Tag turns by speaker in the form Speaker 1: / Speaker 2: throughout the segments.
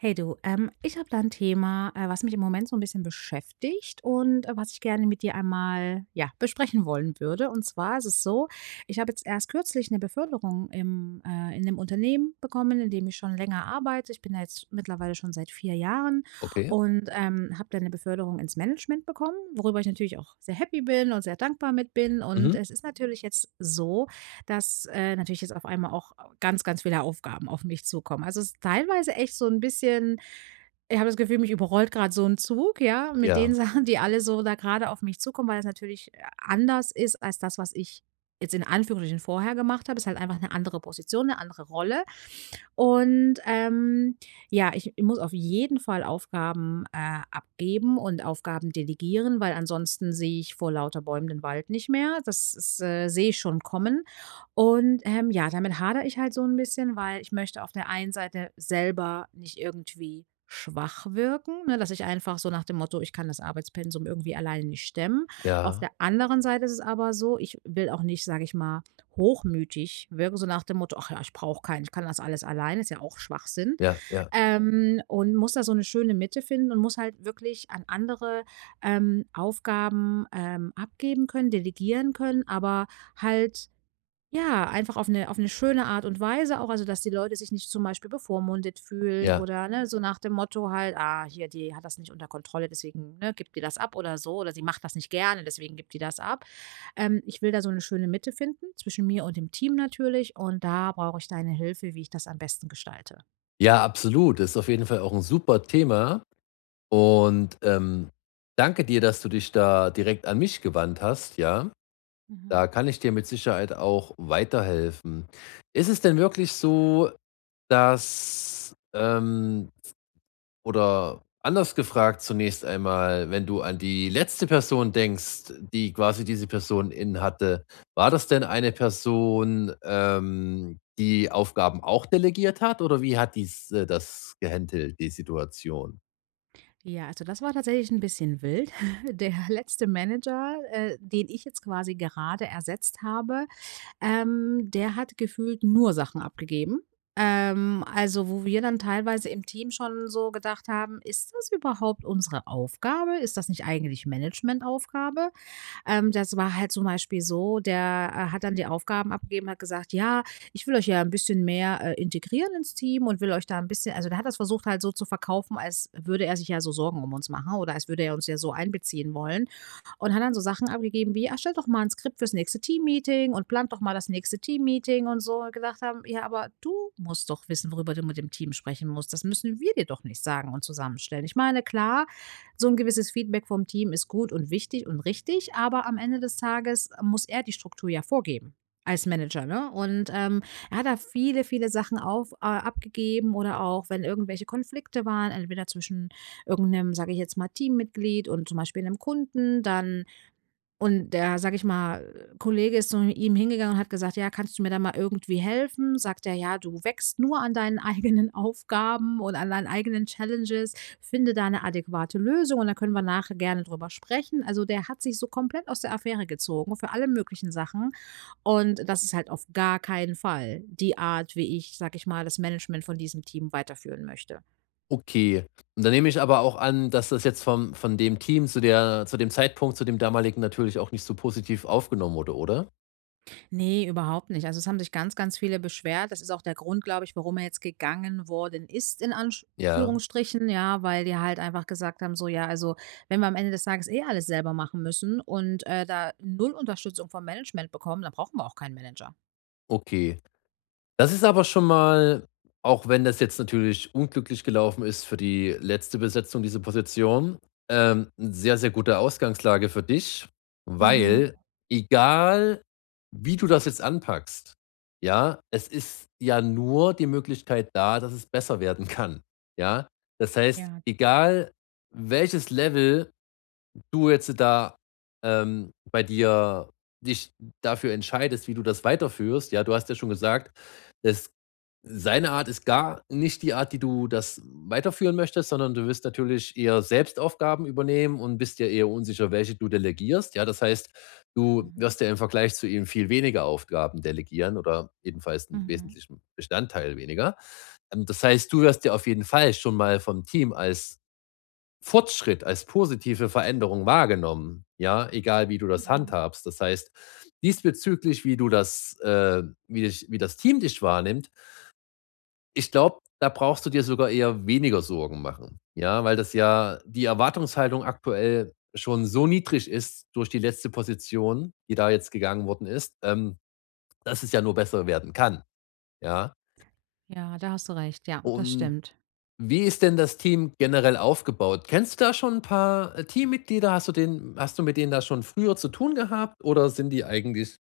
Speaker 1: Hey du. Ähm, ich habe da 'n Thema, äh, was mich im Moment so 'n bisschen beschäftigt und, äh, was ich gerne mit dir einmal ja besprechen wollen würde. Und zwar ist es so, ich habe jetzt erst kürzlich 'ne Beförderung im, äh in 'nem Unternehmen bekommen, indem ich schon länger arbeite. Ich bin da jetzt mittlerweile schon seit 4 Jahren
Speaker 2: Okay.
Speaker 1: und, ähm, habe da 'ne Beförderung ins Management bekommen, worüber ich natürlich auch sehr happy bin und sehr dankbar mit bin. Und
Speaker 2: Mhm.
Speaker 1: es ist natürlich jetzt so, dass, äh, natürlich jetzt auf einmal auch ganz, ganz viele Aufgaben auf mich zukommen. Also es ist teilweise echt so 'n bisschen ich habe das Gefühl, mich überrollt grad so 'n Zug, ja, mit den
Speaker 2: Ja.
Speaker 1: Sachen, die alle so da grade auf mich zukommen, weil das natürlich a anders ist als das, was ich- jetzt in Anführungsstrichen- vorher gemacht habe. Ist halt einfach 'ne andere Position, 'ne andere Rolle. Und, ähm, ja, ich ich muss auf jeden Fall Aufgaben, äh, abgeben und Aufgaben delegieren, weil ansonsten sehe ich vor lauter Bäumen den Wald nicht mehr. Das ist, äh sehe ich schon kommen. Und, ähm, ja, damit hadere ich halt so 'n bisschen, weil ich möchte auf der einen Seite selber nicht irgendwie schwach wirken, ne, dass ich einfach so nach dem Motto: „Ich kann das Arbeitspensum irgendwie alleine nicht stemmen.“ Auf
Speaker 2: Ja.
Speaker 1: der anderen Seite isses aber so, ich will auch nicht, sag ich mal, hochmütig wirken, so nach dem Motto: „Ach ja, ich brauche keinen, ich kann das alles alleine“, ist ja auch Schwachsinn.
Speaker 2: Ja, ja.
Speaker 1: Ähm, und muss da so 'ne schöne Mitte finden und muss halt wirklich an andere, ähm, Aufgaben, ähm, abgeben können, delegieren können, aber halt ja, einfach auf 'ne auf 'ne schöne Art und Weise auch. Also, dass die Leute sich nicht zum Beispiel bevormundet fühlen
Speaker 2: Ja.
Speaker 1: oder ne, so nach dem Motto halt: „Ah, hier, die hat das nicht unter Kontrolle, deswegen, ne, gibt die das ab oder so oder sie macht das nicht gerne, deswegen gibt die das ab.“ Ähm, ich will da so 'ne schöne Mitte finden zwischen mir und dem Team natürlich und da brauche ich deine Hilfe, wie ich das am besten gestalte.
Speaker 2: Ja, absolut, ist auf jeden Fall auch 'n super Thema und, ähm, danke dir, dass du dich da direkt an mich gewandt hast, ja?
Speaker 1: Mhm.
Speaker 2: Da kann ich dir mit Sicherheit auch weiterhelfen. Ist es denn wirklich so, dass, ähm oder anders gefragt zunächst einmal, wenn du an die letzte Person denkst, die quasi diese Person in hatte, war das denn 'ne Person, ähm, die Aufgaben auch delegiert hat oder wie hat dies, äh das gehandelt, die Situation?
Speaker 1: Ja, also das war tatsächlich 'n bisschen wild. Der letzte Manager, äh, den ich jetzt quasi gerade ersetzt habe, ähm, der hat gefühlt nur Sachen abgegeben. Ähm, also wo wir dann teilweise im Team schon so gedacht haben: „Ist das überhaupt unsere Aufgabe? Ist das nicht eigentlich Managementaufgabe?“ Ähm, das war halt zum Beispiel so, der, äh, hat dann die Aufgaben abgegeben, hat gesagt: „Ja, ich will euch ja 'n bisschen mehr, äh, integrieren ins Team und will euch da 'n bisschen“ Also, der hat das versucht halt so zu verkaufen, als würde er sich ja so Sorgen uns machen oder als würde er uns ja so einbeziehen wollen. Und hat dann so Sachen abgegeben wie: „Ah, erstellt doch mal 'n Skript fürs nächste Teammeeting und plant doch mal das nächste Teammeeting“ und so. Wo wir gedacht haben: „Ja, aber du musst doch wissen, worüber du mit dem Team sprechen musst. Das müssen wir dir doch nicht sagen und zusammenstellen.“ Ich meine, klar, so 'n gewisses Feedback vom Team ist gut und wichtig und richtig, aber am Ende des Tages muss er die Struktur ja vorgeben als Manager, ne? Und, ähm, er hat da viele, viele Sachen auf äh, abgegeben oder auch wenn irgendwelche Konflikte waren, entweder zwischen irgend 'nem, sage ich jetzt mal, Teammitglied und zum Beispiel 'nem Kunden dann. Und der, sage ich mal, Kollege ist zu [unintelligible] ihm hingegangen und hat gesagt: „Ja, kannst du mir da mal irgendwie helfen?“ Sagt er: „Ja, du wächst nur an deinen eigenen Aufgaben und an deinen eigenen Challenges. Finde da 'ne adäquate Lösung und da können wir nachher gerne drüber sprechen.“ Also der hat sich so komplett aus der Affäre gezogen für alle möglichen Sachen. Und das ist halt auf gar keinen Fall die Art, wie ich, sage ich mal, das Management von diesem Team weiterführen möchte.
Speaker 2: Okay, und dann nehme ich aber auch an, dass das jetzt vom von dem Team zu der zu dem Zeitpunkt, zu dem damaligen, natürlich auch nicht so positiv aufgenommen wurde, oder?
Speaker 1: Ne, überhaupt nicht. Also es haben sich ganz, ganz viele beschwert. Das ist auch der Grund, glaube ich, warum er jetzt gegangen worden ist in
Speaker 2: Ja.
Speaker 1: Anführungsstrichen, ja, weil wir halt einfach gesagt haben, so: „Ja, also wenn wir am Ende des Tages eh alles selber machen müssen und, äh, da 0 Unterstützung vom Management bekommen, dann brauchen wir auch keinen Manager“.
Speaker 2: Okay, das ist aber schon mal auch wenn das jetzt natürlich unglücklich gelaufen ist für die letzte Besetzung, diese Position, ähm, sehr, sehr gute Ausgangslage für dich,
Speaker 1: Mhm.
Speaker 2: weil egal, wie du das jetzt anpackst, ja, es ist ja nur die Möglichkeit da, dass es besser werden kann, ja? Das heißt,
Speaker 1: Ja.
Speaker 2: egal welches Level du jetzt da, ähm, bei dir dich dafür entscheidest, wie du das weiterführst, ja? Du hast ja schon gesagt, es seine Art ist gar nicht die Art, wie du das weiterführen möchtest, sondern du wirst natürlich eher selbst Aufgaben übernehmen und bist dir eher unsicher, welche du delegierst, ja? Das heißt, du
Speaker 1: Mhm.
Speaker 2: wirst ja im Vergleich zu ihm viel weniger Aufgaben delegieren oder jedenfalls 'n
Speaker 1: Mhm.
Speaker 2: wesentlichen Bestandteil weniger. Ähm, das heißt, du wirst ja auf jeden Fall schon mal vom Team als Fortschritt, als positive Veränderung wahrgenommen, ja, egal wie du das
Speaker 1: Mhm.
Speaker 2: handhabst. Das heißt, diesbezüglich, wie du das, ähm wie dich wie das Team dich wahrnimmt ich glaube, da brauchst du dir sogar eher weniger Sorgen machen, ja? Weil das ja die Erwartungshaltung aktuell schon so niedrig ist durch die letzte Position, die da jetzt gegangen worden ist, ähm, dass es ja nur besser werden kann, ja?
Speaker 1: Ja, da hast du recht. Ja, das
Speaker 2: Und
Speaker 1: stimmt.
Speaker 2: wie ist denn das Team generell aufgebaut? Kennst du da schon 'n paar, äh, Teammitglieder? Hast du den hast du mit denen da schon früher zu tun gehabt oder sind die eigentlich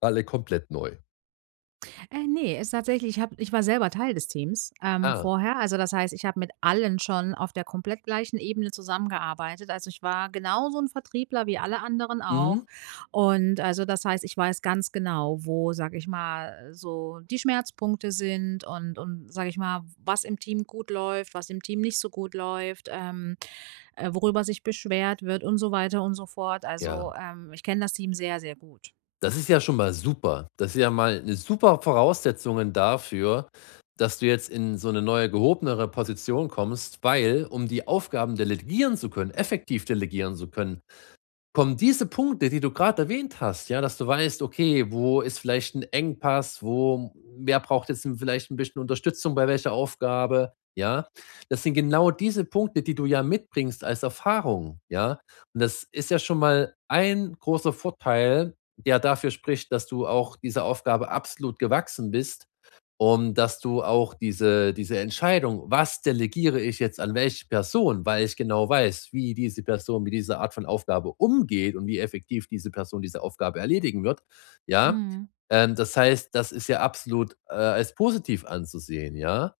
Speaker 2: alle komplett neu?
Speaker 1: Äh, ne, ist tatsächlich ich hab ich war selber Teil des Teams, ähm,
Speaker 2: Ah.
Speaker 1: vorher. Also das heißt, ich habe mit allen schon auf der komplett gleichen Ebene zusammengearbeitet. Also, ich war genauso 'n Vertriebler wie alle anderen auch.
Speaker 2: Mhm.
Speaker 1: Und, also das heißt, ich weiß ganz genau, wo, sage ich mal, so „die Schmerzpunkte“ sind und und, sage ich mal, „w was im Team gut läuft, was im Team nicht so gut läuft, ähm, äh, worüber sich beschwert wird“ und so weiter und so fort.
Speaker 2: Ja.
Speaker 1: Also, ähm, ich kenne das Team sehr, sehr gut.
Speaker 2: Das ist ja schon mal super. Das ist ja mal 'ne super Voraussetzungen dafür, dass du jetzt in so 'ne neue gehobenere Position kommst, weil, um die Aufgaben delegieren zu können, effektiv delegieren zu können, kommen diese Punkte, die du grad erwähnt hast, ja, dass du weißt: „Okay, wo ist vielleicht 'n Engpass, wo wer braucht jetzt 'n vielleicht 'n bisschen Unterstützung bei welcher Aufgabe,“ ja? Das sind genau diese Punkte, die du ja mitbringst als Erfahrung, ja? Und das ist ja schon mal 1 großer Vorteil, der dafür spricht, dass du auch dieser Aufgabe absolut gewachsen bist und dass du auch diese diese Entscheidung: „Was delegiere ich jetzt an welche Person, weil ich genau weiß, wie diese Person mit dieser Art von Aufgabe umgeht und wie effektiv diese Person diese Aufgabe erledigen wird,“ ja,
Speaker 1: Mhm.
Speaker 2: ähm, das heißt, das ist ja absolut, äh, als positiv anzusehen, ja.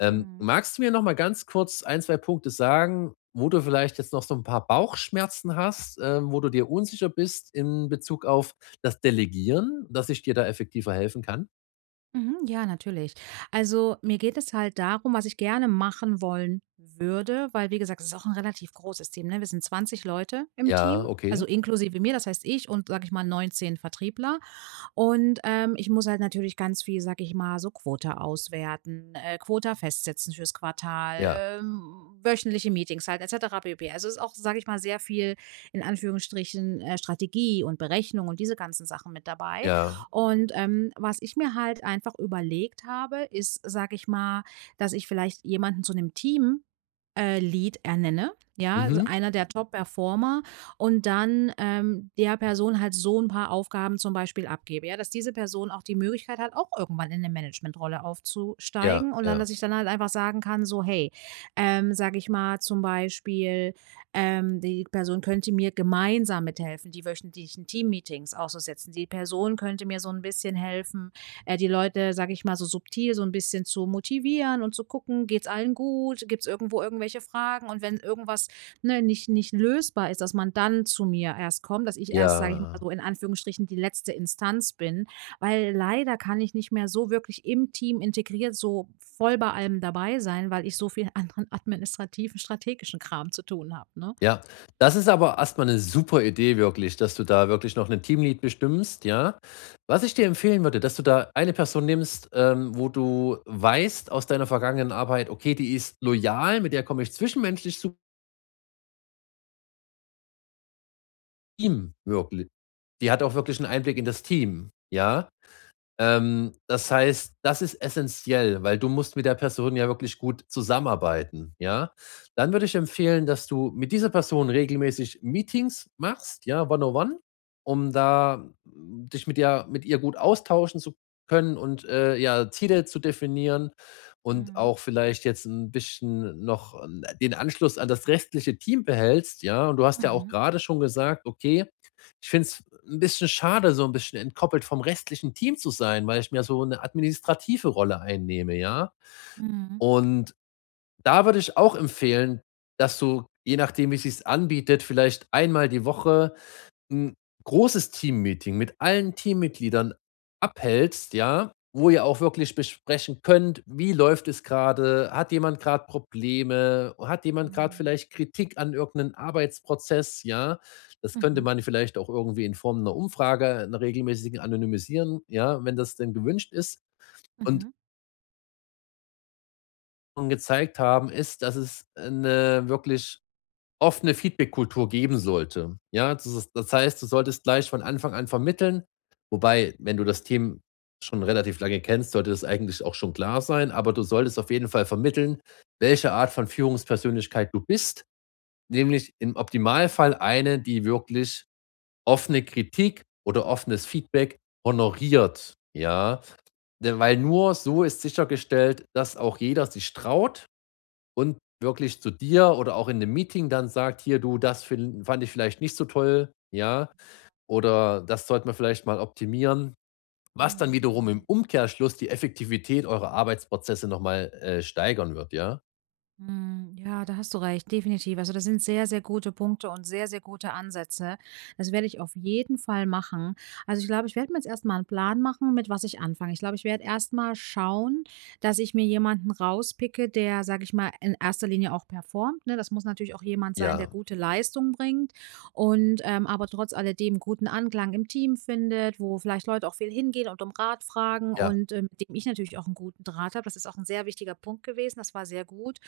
Speaker 2: Ähm,
Speaker 1: Mhm.
Speaker 2: magst du mir noch mal ganz kurz 1, 2 Punkte sagen, wo du vielleicht jetzt noch so 'n paar Bauchschmerzen hast, ähm, wo du dir unsicher bist in Bezug auf das Delegieren, dass ich dir da effektiver helfen kann?
Speaker 1: Mhm. Ja, natürlich. Also, mir geht es halt darum was ich gerne machen wollen würde, weil wie gesagt, ist auch 'n relativ großes Team, ne? Wir sind 20 Leute im Team,
Speaker 2: Ja,
Speaker 1: also
Speaker 2: okay.
Speaker 1: inklusive mir, das heißt ich und, sage ich mal, 19 Vertriebler. Und, ähm, ich muss halt natürlich ganz viel, sage ich mal, so „Quota auswerten, ähm, Quota festsetzen fürs Quartal,
Speaker 2: Ja.
Speaker 1: ähm, wöchentliche Meetings halt et cetera pp“. Also ist auch, sage ich mal, sehr viel- in Anführungsstrichen- ähm, „Strategie und Berechnung“ und diese ganzen Sachen mit dabei.
Speaker 2: Ja.
Speaker 1: Und, ähm, was ich mir halt einfach überlegt habe, ist, sage ich mal, dass ich vielleicht jemanden zu 'nem Team äh, Lead ernenne, ja? Also
Speaker 2: Mhm.
Speaker 1: einer der Top-Performer und dann, ähm, der Person halt so 'n paar Aufgaben zum Beispiel abgebe, ja? Dass diese Person auch die Möglichkeit hat, auch irgendwann in 'ne Managementrolle
Speaker 2: Ja,
Speaker 1: aufzusteigen. Und dann,
Speaker 2: ja.
Speaker 1: dass ich dann halt einfach sagen kann so: „Hey“, ähm, sage ich mal zum Beispiel, ähm, die Person könnte mir gemeinsam mithelfen, die wöchentlichen Teammeetings auszusetzen. Die Person könnte mir so 'n bisschen helfen, äh, die Leute, sage ich mal, so subtil so 'n bisschen zu motivieren und zu gucken, geht's allen gut? Gibt's irgendwo irgendwelche Fragen? Und wenn irgendwas, ne, nicht nicht lösbar ist, dass man dann zu mir erst kommt, dass ich erst, sage ich mal
Speaker 2: Ja.
Speaker 1: so, in Anführungsstrichen, „die letzte Instanz“ bin, weil leider kann ich nicht mehr so wirklich im Team integriert so voll bei allem dabei sein, weil ich so viel anderen administrativen, strategischen Kram zu tun habe ne?
Speaker 2: Ja, das ist aber erst mal 'ne super Idee wirklich, dass du da wirklich noch 'ne Team Lead bestimmst, ja? Was ich dir empfehlen würde, dass du da eine Person nimmst, ähm, wo du weißt aus deiner vergangenen Arbeit: „Okay, die ist loyal, mit der komme ich zwischenmenschlich su ihm wirkli die hat auch wirklich 'n Einblick in das Team“, ja? Ähm, das heißt, das ist essenziell, weil du musst mit der Person ja wirklich gut zusammenarbeiten, ja? Dann würde ich empfehlen, dass du mit dieser Person regelmäßig Meetings machst, ja? One on one, um da dich mit ja mit ihr gut austauschen zu können und, äh, ja, Ziele zu definieren und
Speaker 1: Mhm.
Speaker 2: auch vielleicht jetzt 'n bisschen noch 'n den Anschluss an das restliche Team behältst, ja? Und du hast ja auch
Speaker 1: Mhm.
Speaker 2: grade schon gesagt: „Okay, ich finde es 'n bisschen schade, so 'n bisschen entkoppelt vom restlichen Team zu sein, weil ich mir so 'ne administrative Rolle einnehme“, ja?
Speaker 1: Mhm.
Speaker 2: Und da würde ich auch empfehlen, dass du, je nachdem wie sich's anbietet, vielleicht 1-mal die Woche 'n großes Teammeeting mit allen Teammitgliedern abhältst, ja, wo ihr auch wirklich besprechen könnt, wie läuft es gerade? Hat jemand grad Probleme? Hat jemand grad
Speaker 1: Mhm.
Speaker 2: vielleicht Kritik an irgend 'nen Arbeitsprozess, ja? Das könnte
Speaker 1: Mhm.
Speaker 2: man vielleicht auch irgendwie in Form 'ner Umfrage, 'ner regelmäßigen, anonymisieren, ja, wenn das denn gewünscht ist. Und
Speaker 1: Mhm.
Speaker 2: und gezeigt haben ist, dass es eine wirklich oft eine Feedbackkultur geben sollte, ja? Das ist das heißt, du solltest gleich von Anfang an vermitteln, wobei, wenn du das Team schon relativ lange kennst, sollte das eigentlich auch schon klar sein, aber du solltest auf jeden Fall vermitteln, welche Art von Führungspersönlichkeit du bist, nämlich im Optimalfall eine, die wirklich offene Kritik oder offenes Feedback honoriert, ja? Denn weil nur so ist sichergestellt, dass auch jeder sich traut und wirklich zu dir oder auch in 'nem Meeting dann sagt: „Hier du, das fin fand ich vielleicht nicht so toll“, ja, oder „das sollten wir vielleicht mal optimieren“, was dann
Speaker 1: Mhm,
Speaker 2: wiederum im
Speaker 1: mhm.
Speaker 2: Umkehrschluss die Effektivität eurer Arbeitsprozesse noch mal, äh, steigern wird, ja?
Speaker 1: Mhm. Ja, da hast du recht, definitiv. Also das sind sehr, sehr gute Punkte und sehr, sehr gute Ansätze. Das werde ich auf jeden Fall machen. Also, ich glaube, ich werde mir jetzt erst mal 'n Plan machen, mit was ich anfange. Ich glaube, ich werd erst mal schauen, dass ich mir jemanden rauspicke, der- sage ich mal- in erster Linie auch performt, ne, das muss natürlich auch jemand sein, der
Speaker 2: Ja.
Speaker 1: gute Leistung bringt und, ähm, aber trotz alledem 'n guten Anklang im Team findet, wo vielleicht Leute auch viel hingehen und Rat fragen
Speaker 2: Ja.
Speaker 1: und, ähm, mit dem ich natürlich auch 'n guten Draht habe. Das ist auch 'n sehr wichtiger Punkt gewesen. Das war sehr gut.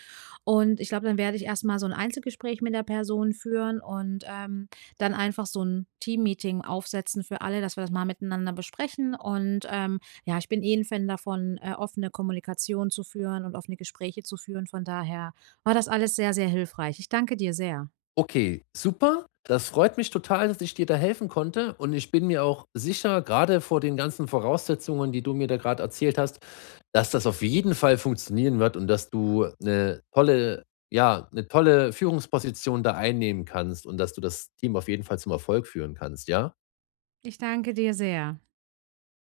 Speaker 1: Und ich glaube, dann werd ich erst mal so 'n Einzelgespräch mit der Person führen und, ähm, dann einfach so 'n Teammeeting aufsetzen für alle, dass wir das mal miteinander besprechen. Und, ähm, ja, ich bin eh 'n Fan davon, äh, offene Kommunikation zu führen und offene Gespräche zu führen. Von daher war das alles sehr, sehr hilfreich. Ich danke dir sehr.
Speaker 2: Okay, super. Das freut mich total, dass ich dir da helfen konnte und ich bin mir auch sicher, grade vor den ganzen Voraussetzungen, die du mir da grad erzählt hast, dass das auf jeden Fall funktionieren wird und dass du 'ne tolle ja, 'ne tolle Führungsposition da einnehmen kannst und dass du das Team auf jeden Fall zum Erfolg führen kannst, ja?
Speaker 1: Ich danke dir sehr.